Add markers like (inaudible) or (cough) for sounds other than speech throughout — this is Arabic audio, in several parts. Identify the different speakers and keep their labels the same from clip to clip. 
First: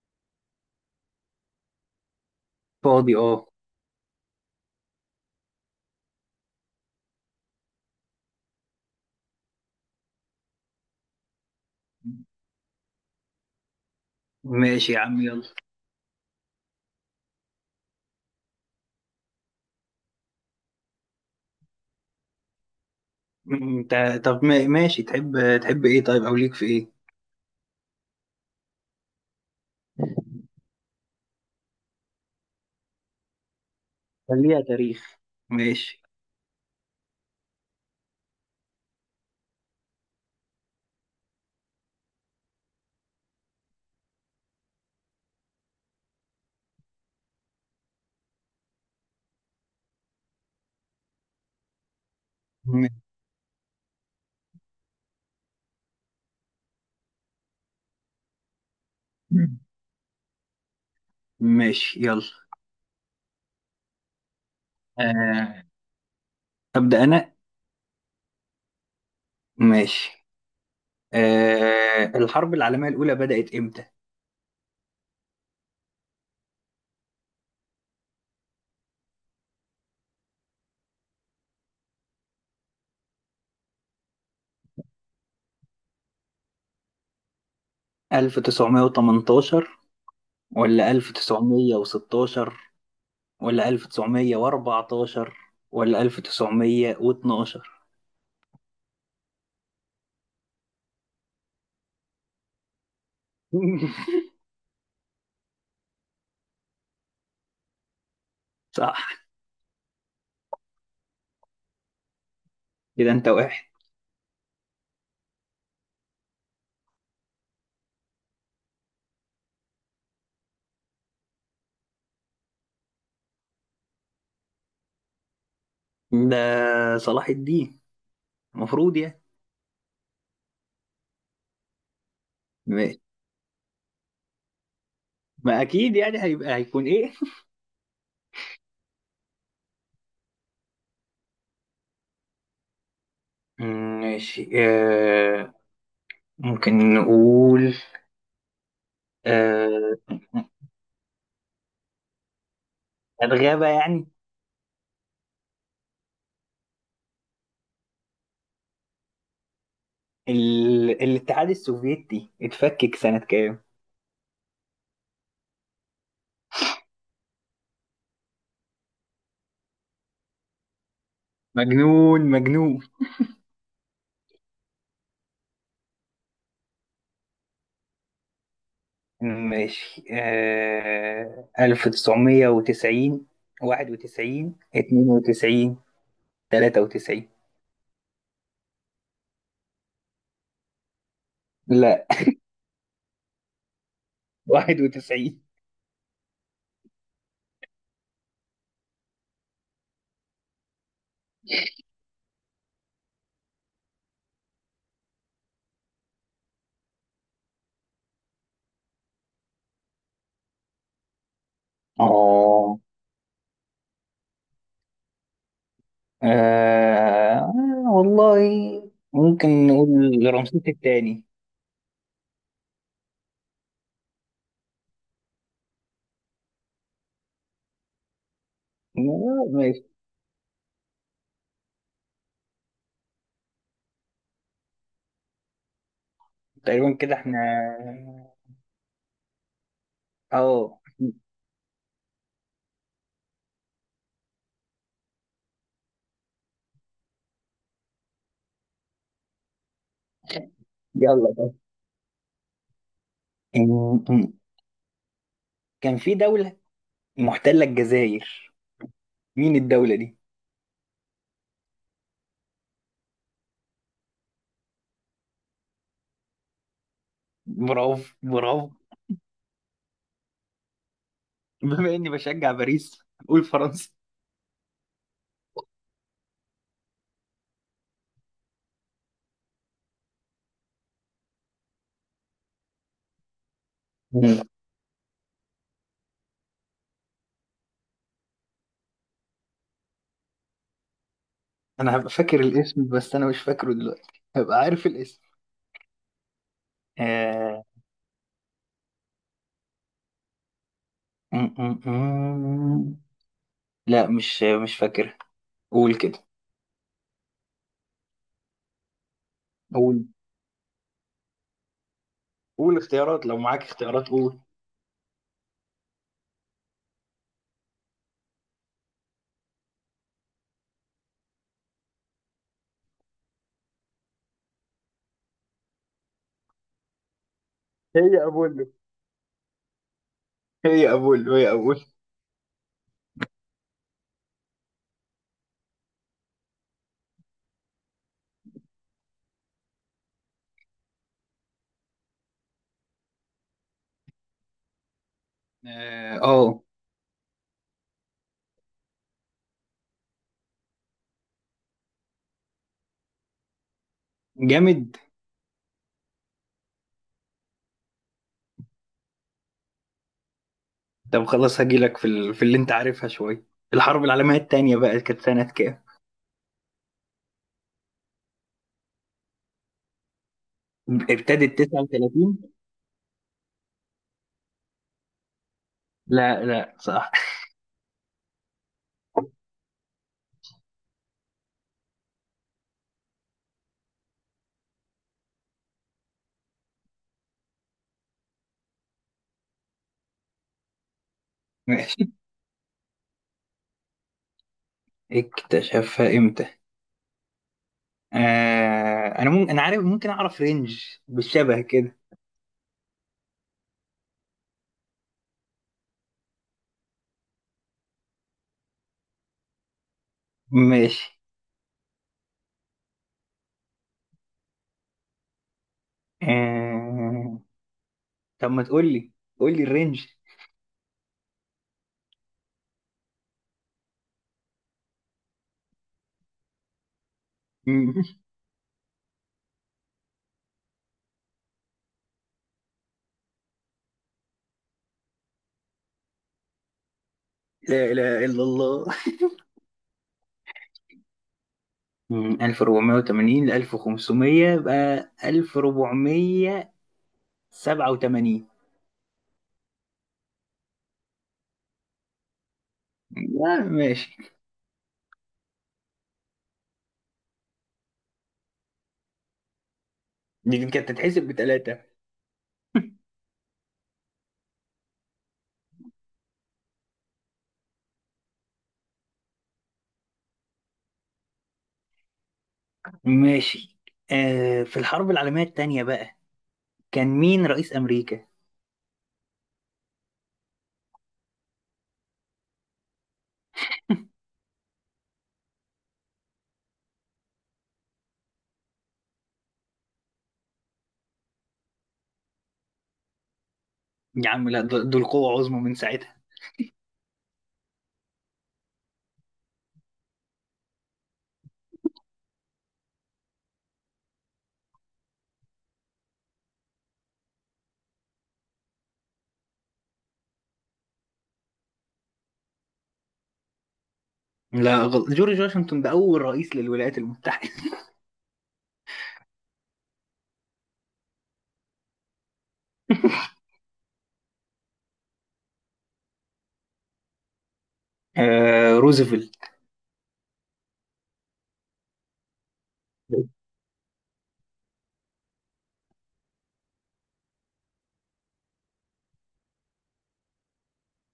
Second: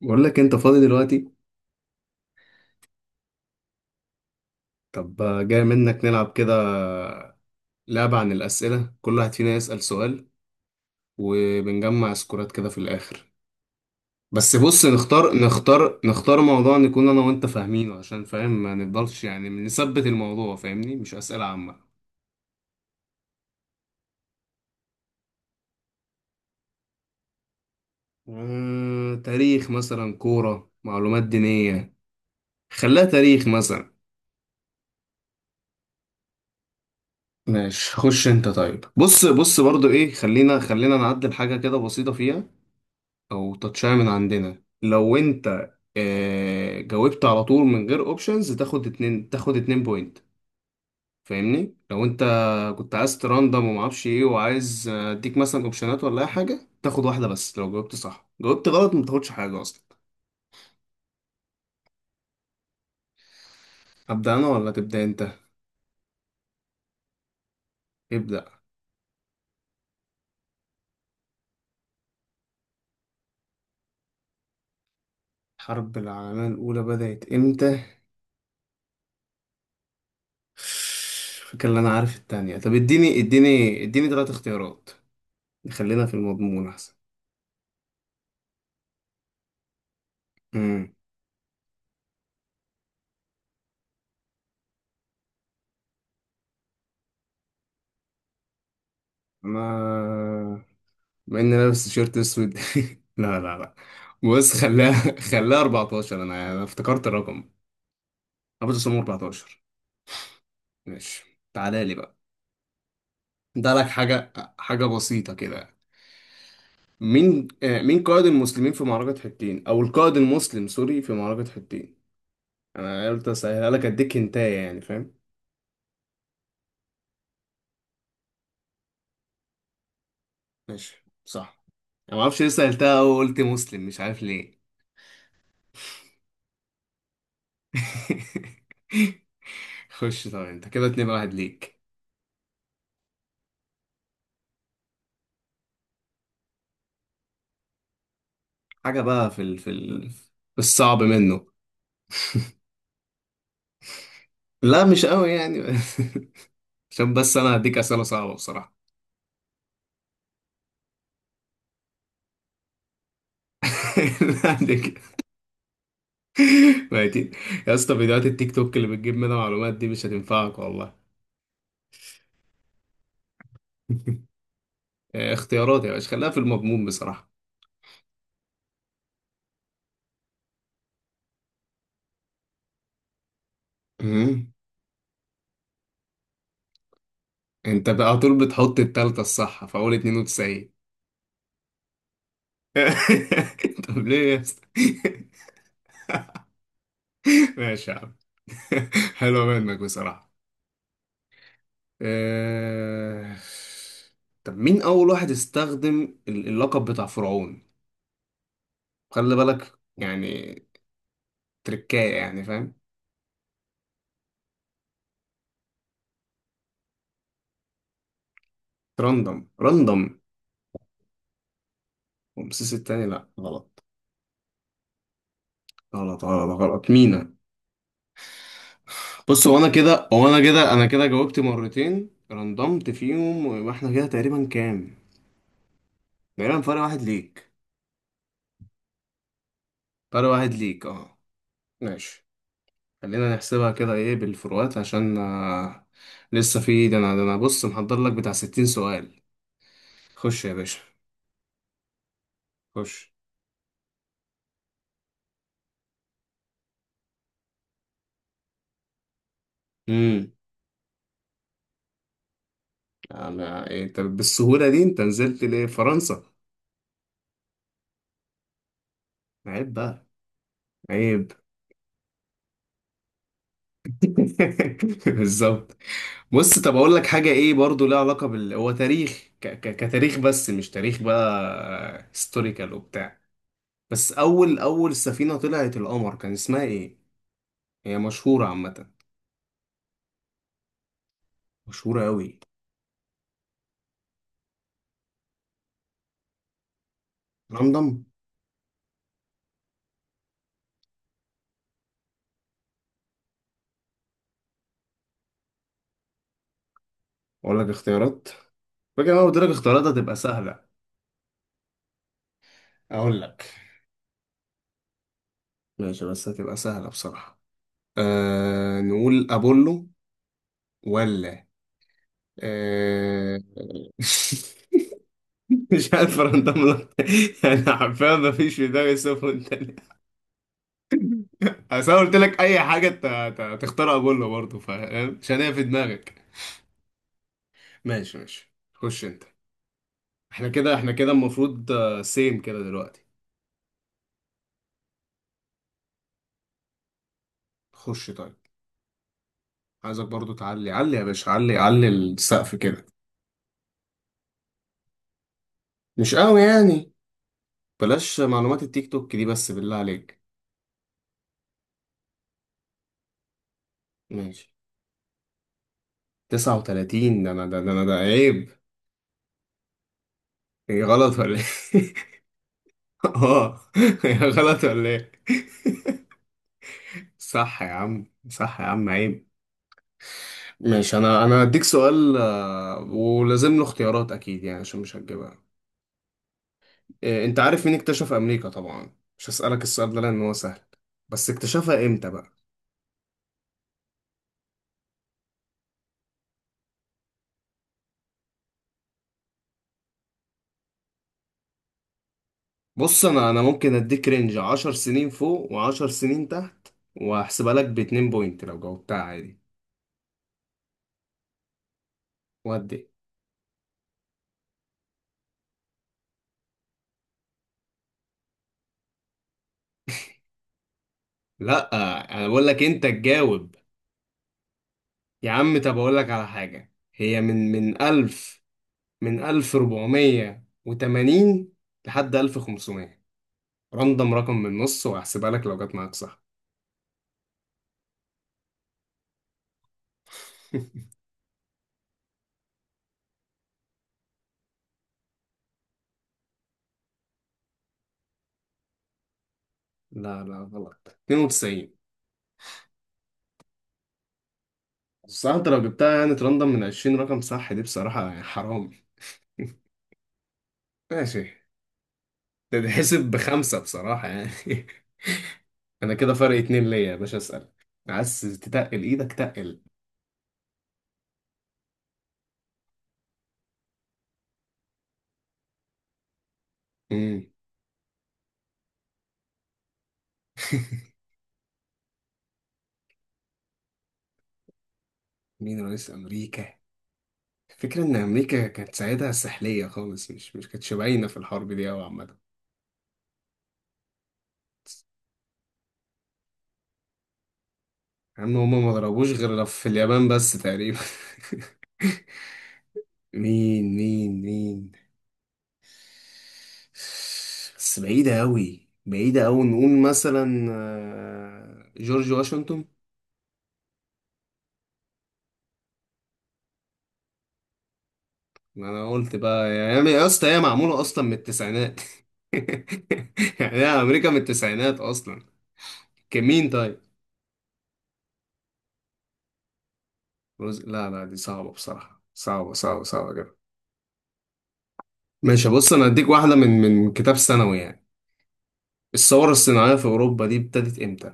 Speaker 1: بقول لك انت فاضي دلوقتي.
Speaker 2: فاضي، اه.
Speaker 1: طب جاي منك نلعب كده لعبة عن الأسئلة، كل واحد فينا يسأل سؤال وبنجمع سكورات كده في الآخر. بس بص،
Speaker 2: ماشي يا عم،
Speaker 1: نختار
Speaker 2: يلا.
Speaker 1: نختار نختار موضوع نكون أنا وأنت فاهمينه عشان فاهم، ما نفضلش يعني نثبت الموضوع، فاهمني، مش أسئلة عامة.
Speaker 2: انت، طب ماشي. تحب ايه؟ طيب، او ليك في ايه؟
Speaker 1: تاريخ مثلا، كورة، معلومات دينية. خليها تاريخ مثلا.
Speaker 2: خليها تاريخ. ماشي.
Speaker 1: ماشي، خش انت. طيب بص بص برضو ايه، خلينا نعدل حاجة كده بسيطة فيها او تاتشاية من عندنا. لو انت جاوبت على طول من غير اوبشنز تاخد اتنين، تاخد اتنين بوينت. فاهمني، لو انت كنت عايز تراندم ومعرفش ايه وعايز اديك مثلا اوبشنات ولا اي حاجه، تاخد واحده بس. لو جاوبت صح. جاوبت غلط ما تاخدش
Speaker 2: م-
Speaker 1: حاجه اصلا.
Speaker 2: ماشي، يلا.
Speaker 1: ابدا انا ولا تبدا انت؟
Speaker 2: آه. أبدأ أنا.
Speaker 1: ابدا.
Speaker 2: ماشي. الحرب العالمية الأولى بدأت إمتى؟
Speaker 1: الحرب العالميه الاولى بدات امتى؟ (sighs) فاكر. اللي انا عارف التانية. طب اديني ثلاث اختيارات. خلينا في المضمون احسن.
Speaker 2: 1918 ولا
Speaker 1: امم
Speaker 2: 1916 ولا 1914 ولا 1912؟
Speaker 1: انا، مع اني لابس تيشيرت اسود، (laughs) لا لا لا.
Speaker 2: (laughs)
Speaker 1: بص، خلاها 14. انا افتكرت الرقم. ابو تصميم
Speaker 2: صح،
Speaker 1: 14. ماشي، تعالى لي بقى.
Speaker 2: كده أنت واحد.
Speaker 1: ده لك حاجه، حاجه بسيطه كده. مين مين قائد المسلمين في معركه حطين او القائد المسلم سوري في معركه حطين. انا قلت اسهلها لك، اديك هنتايه يعني، فاهم؟
Speaker 2: ده صلاح الدين المفروض.
Speaker 1: ماشي صح. انا ما اعرفش ليه سهلتها
Speaker 2: يعني
Speaker 1: او قلت مسلم، مش عارف ليه.
Speaker 2: ما اكيد يعني هيبقى هيكون ايه.
Speaker 1: (laughs) خش. طبعا انت كده اتنين، واحد ليك.
Speaker 2: مم، ماشي، ممكن نقول
Speaker 1: حاجة بقى في ال... في
Speaker 2: آه
Speaker 1: ال... في الصعب منه. (laughs)
Speaker 2: الغابة يعني.
Speaker 1: لا، مش قوي يعني. (laughs) عشان بس انا هديك اسئله صعبه بصراحه.
Speaker 2: الاتحاد السوفيتي اتفكك سنة كام؟
Speaker 1: (laughs) لا هديك ميتين يا اسطى، فيديوهات التيك توك اللي بتجيب منها معلومات دي مش هتنفعك والله.
Speaker 2: مجنون مجنون.
Speaker 1: (laughs) اختيارات يا باشا، خليها في المضمون بصراحه.
Speaker 2: ماشي، 1990،
Speaker 1: مم.
Speaker 2: 91، 92، 93؟
Speaker 1: انت بقى على طول بتحط التالتة الصح في اول 92.
Speaker 2: لا. (laughs)
Speaker 1: (laughs) طب ليه يا اسطى؟
Speaker 2: 91.
Speaker 1: (laughs) ماشي يا عم. (laughs) حلوه منك بصراحه. آه... طب مين أول واحد استخدم اللقب بتاع فرعون؟ خلي بالك يعني، تركاية يعني، فاهم؟
Speaker 2: اه. آه، والله
Speaker 1: راندم.
Speaker 2: ممكن
Speaker 1: راندم.
Speaker 2: نقول رمسيس الثاني.
Speaker 1: رمسيس التاني؟ لأ غلط. غلط غلط غلط، مينا.
Speaker 2: لا،
Speaker 1: بص، هو أنا
Speaker 2: ماشي.
Speaker 1: كده هو أنا كده أنا كده جاوبت مرتين رندمت فيهم، ويبقى إحنا كده تقريبا كام؟ تقريبا فرق
Speaker 2: تقريبا
Speaker 1: واحد
Speaker 2: كده احنا.
Speaker 1: ليك. فرق واحد
Speaker 2: اه.
Speaker 1: ليك أه. ماشي. خلينا نحسبها كده إيه بالفروقات عشان لسه في. ده أنا بص محضر لك بتاع 60 سؤال. خش يا باشا،
Speaker 2: يلا طيب.
Speaker 1: خش.
Speaker 2: أم- أم. كان في دولة محتلة الجزائر، مين الدولة دي؟
Speaker 1: امم انا طب بالسهوله دي انت نزلت ليه فرنسا؟
Speaker 2: برافو برافو!
Speaker 1: عيب بقى، عيب.
Speaker 2: بما اني بشجع باريس، قول فرنسا.
Speaker 1: (laughs) بالظبط. بص، طب اقول لك حاجه ايه، برضو لها علاقه بال، هو تاريخ كتاريخ بس مش تاريخ بقى هيستوريكال وبتاع. بس
Speaker 2: أم.
Speaker 1: اول اول سفينه طلعت القمر كان اسمها ايه؟ هي مشهوره عامه،
Speaker 2: انا
Speaker 1: مشهوره
Speaker 2: هبقى
Speaker 1: قوي.
Speaker 2: فاكر الاسم، بس انا مش فاكره دلوقتي، هبقى عارف الاسم. آه...
Speaker 1: لندن.
Speaker 2: أم- أم- أم. لا، مش فاكرها. قول كده.
Speaker 1: اقول لك اختيارات. فاكر انا قلت لك اختيارات
Speaker 2: قول،
Speaker 1: هتبقى سهله.
Speaker 2: قول
Speaker 1: اقول
Speaker 2: اختيارات لو
Speaker 1: لك،
Speaker 2: معاك اختيارات قول.
Speaker 1: ماشي، بس هتبقى سهله بصراحه. نقول أبولو، ولا آه، (laughs) مش عارف، رندم لك. أنا حرفيا
Speaker 2: هي
Speaker 1: ما فيش في
Speaker 2: أبولو،
Speaker 1: دماغي صفر تاني.
Speaker 2: هي أبولو، هي أبولو.
Speaker 1: أصل أنا قلت لك أي حاجة، أنت تختار أبولو برضه، فاهم، عشان هي في دماغك. ماشي ماشي، خش أنت. إحنا كده المفروض سيم كده دلوقتي.
Speaker 2: اه.
Speaker 1: خش طيب. عايزك برضه تعلي علي يا باشا، علي، علي السقف كده.
Speaker 2: جامد.
Speaker 1: مش قوي يعني. بلاش معلومات التيك توك دي، بس بالله عليك.
Speaker 2: طب خلاص هجيلك في اللي انت عارفها شويه. الحرب العالميه
Speaker 1: ماشي.
Speaker 2: الثانيه بقى كانت سنه كام؟
Speaker 1: 39. ده انا عيب. هي غلط ولا ايه؟
Speaker 2: ابتدت
Speaker 1: (laughs)
Speaker 2: 39.
Speaker 1: اه. هي غلط ولا ايه؟
Speaker 2: لا لا صح.
Speaker 1: (laughs) صح يا عم، صح يا عم، عيب. ماشي، انا هديك سؤال، ولازم له اختيارات اكيد يعني عشان مش هتجيبها. انت عارف مين اكتشف امريكا، طبعا مش هسألك السؤال ده لان هو سهل، بس اكتشفها امتى
Speaker 2: ماشي،
Speaker 1: بقى؟
Speaker 2: اكتشفها امتى؟ انا ممكن، انا عارف، ممكن اعرف رينج بالشبه كده.
Speaker 1: بص انا ممكن اديك رينج 10 سنين فوق و10 سنين تحت. وهحسبها لك باتنين بوينت لو جاوبتها عادي.
Speaker 2: ماشي.
Speaker 1: ودي.
Speaker 2: آه... طب ما تقول لي، قول لي الرينج.
Speaker 1: لا، انا بقول لك انت تجاوب. يا عم، طب أقول لك على حاجة، هي من
Speaker 2: مم. (laughs)
Speaker 1: ألف. من 1480 لحد 1500. رندم رقم من النص وهحسبها لك لو جت معاك صح.
Speaker 2: لا اله الا الله. مم. 1480 ل 1500، يبقى 1487.
Speaker 1: (laughs) لا لا غلط. 92.
Speaker 2: لا ماشي،
Speaker 1: بس انت لو جبتها يعني ترندم من 20 رقم صح دي بصراحة يعني حرام.
Speaker 2: دي كانت
Speaker 1: ماشي.
Speaker 2: تتحسب بتلاتة.
Speaker 1: تتحسب بخمسة بصراحة يعني. (laughs) انا كده فرق اتنين ليا يا باشا، اسأل. عايز تتقل ايدك، تقل.
Speaker 2: ماشي، في الحرب العالمية التانية بقى كان
Speaker 1: مم.
Speaker 2: مين رئيس أمريكا؟
Speaker 1: (laughs) مين رئيس امريكا؟ الفكرة إن أمريكا كانت ساعتها سحلية خالص، مش كانتش باينة في الحرب دي أوي عامة.
Speaker 2: يا عم لا، دول قوة عظمى من ساعتها.
Speaker 1: عم هما ما ضربوش غير في اليابان بس تقريبا. (laughs) مين. بس بعيدة أوي، بعيدة أوي، نقول مثلا جورج واشنطن.
Speaker 2: لا غلط، جورج واشنطن ده أول رئيس للولايات المتحدة.
Speaker 1: ما أنا قلت بقى، يا اسطى، هي معمولة أصلا من التسعينات. (laughs) يعني هي أمريكا من التسعينات أصلا. كمين طيب.
Speaker 2: (laughs) روزفلت.
Speaker 1: لا لا، دي صعبة بصراحة، صعبة صعبة صعبة. ماشي بص، انا هديك واحده من كتاب ثانوي يعني. الثوره الصناعيه في اوروبا دي ابتدت امتى؟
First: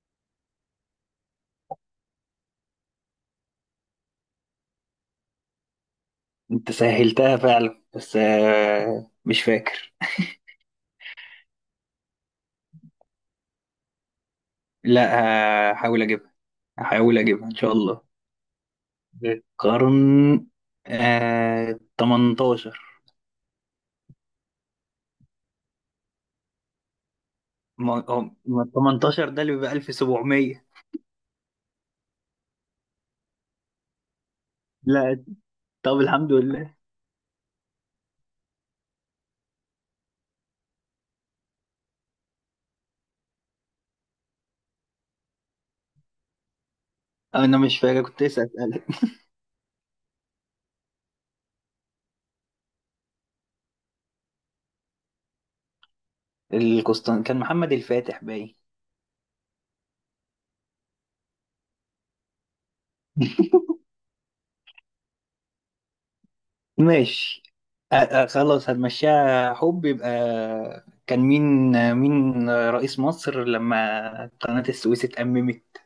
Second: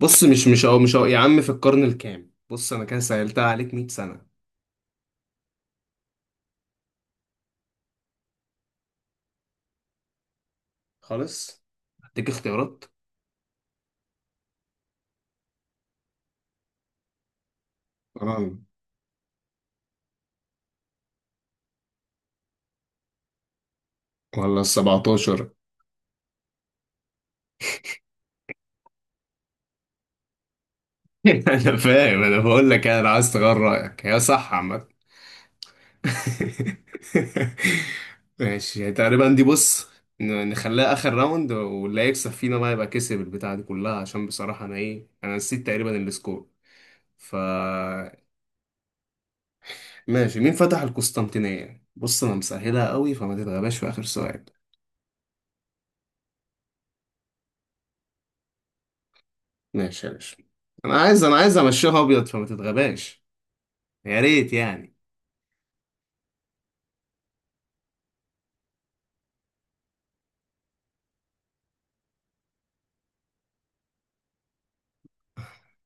Speaker 1: بص، مش أو يا عم في القرن الكام؟ بص انا كده سهلتها عليك 100 سنه.
Speaker 2: أنت سهلتها فعلا، بس مش فاكر.
Speaker 1: خالص. هديك اختيارات.
Speaker 2: لا، هحاول أجيبها، هحاول أجيبها إن شاء الله.
Speaker 1: تمام.
Speaker 2: القرن 18.
Speaker 1: ولا ال 17. (laughs)
Speaker 2: ما ما 18 ده اللي بيبقى 1700.
Speaker 1: انا فاهم، انا بقول لك يعني، انا عايز تغير رايك، هي صح عامه.
Speaker 2: لا، طب الحمد لله.
Speaker 1: (laughs) ماشي، يعني تقريبا دي بص، نخليها اخر راوند، واللي هيكسب فينا بقى يبقى كسب البتاعه دي كلها، عشان بصراحه انا نسيت تقريبا السكور. ف.
Speaker 2: انا مش فاكر، كنت لسه اسالك.
Speaker 1: ماشي، مين فتح القسطنطينية؟ بص انا مسهلها قوي، فما تتغباش في اخر سؤال.
Speaker 2: القسطن كان محمد الفاتح باين.
Speaker 1: ماشي يا باشا. انا عايز امشيها ابيض فما تتغباش.
Speaker 2: (laughs)
Speaker 1: يا ريت يعني.
Speaker 2: ماشي. خلاص هنمشيها حب يبقى. كان مين، مين رئيس مصر لما قناة السويس اتأممت؟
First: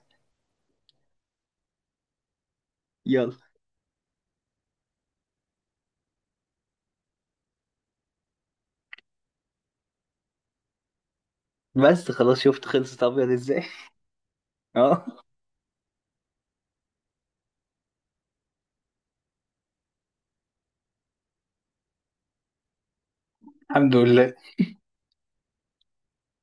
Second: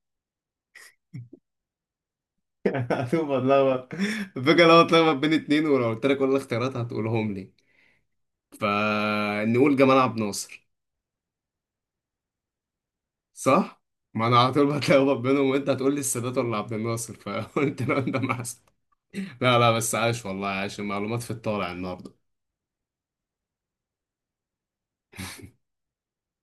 Speaker 1: (laughs)
Speaker 2: يلا.
Speaker 1: هتبقى اتلخبط. الفكرة لو اتلخبط بين اتنين، ولو قلت لك كل الاختيارات هتقولهم لي، فنقول جمال عبد الناصر.
Speaker 2: بس خلاص، شفت خلصت ابيض ازاي؟
Speaker 1: صح؟
Speaker 2: (laughs)
Speaker 1: ما انا على طول
Speaker 2: اه.
Speaker 1: بتلخبط بينهم، وانت هتقول لي السادات ولا عبد الناصر، فقلت (laughs) له انت معسل. لا لا، بس عاش والله، عاش، المعلومات في الطالع النهارده.
Speaker 2: الحمد لله.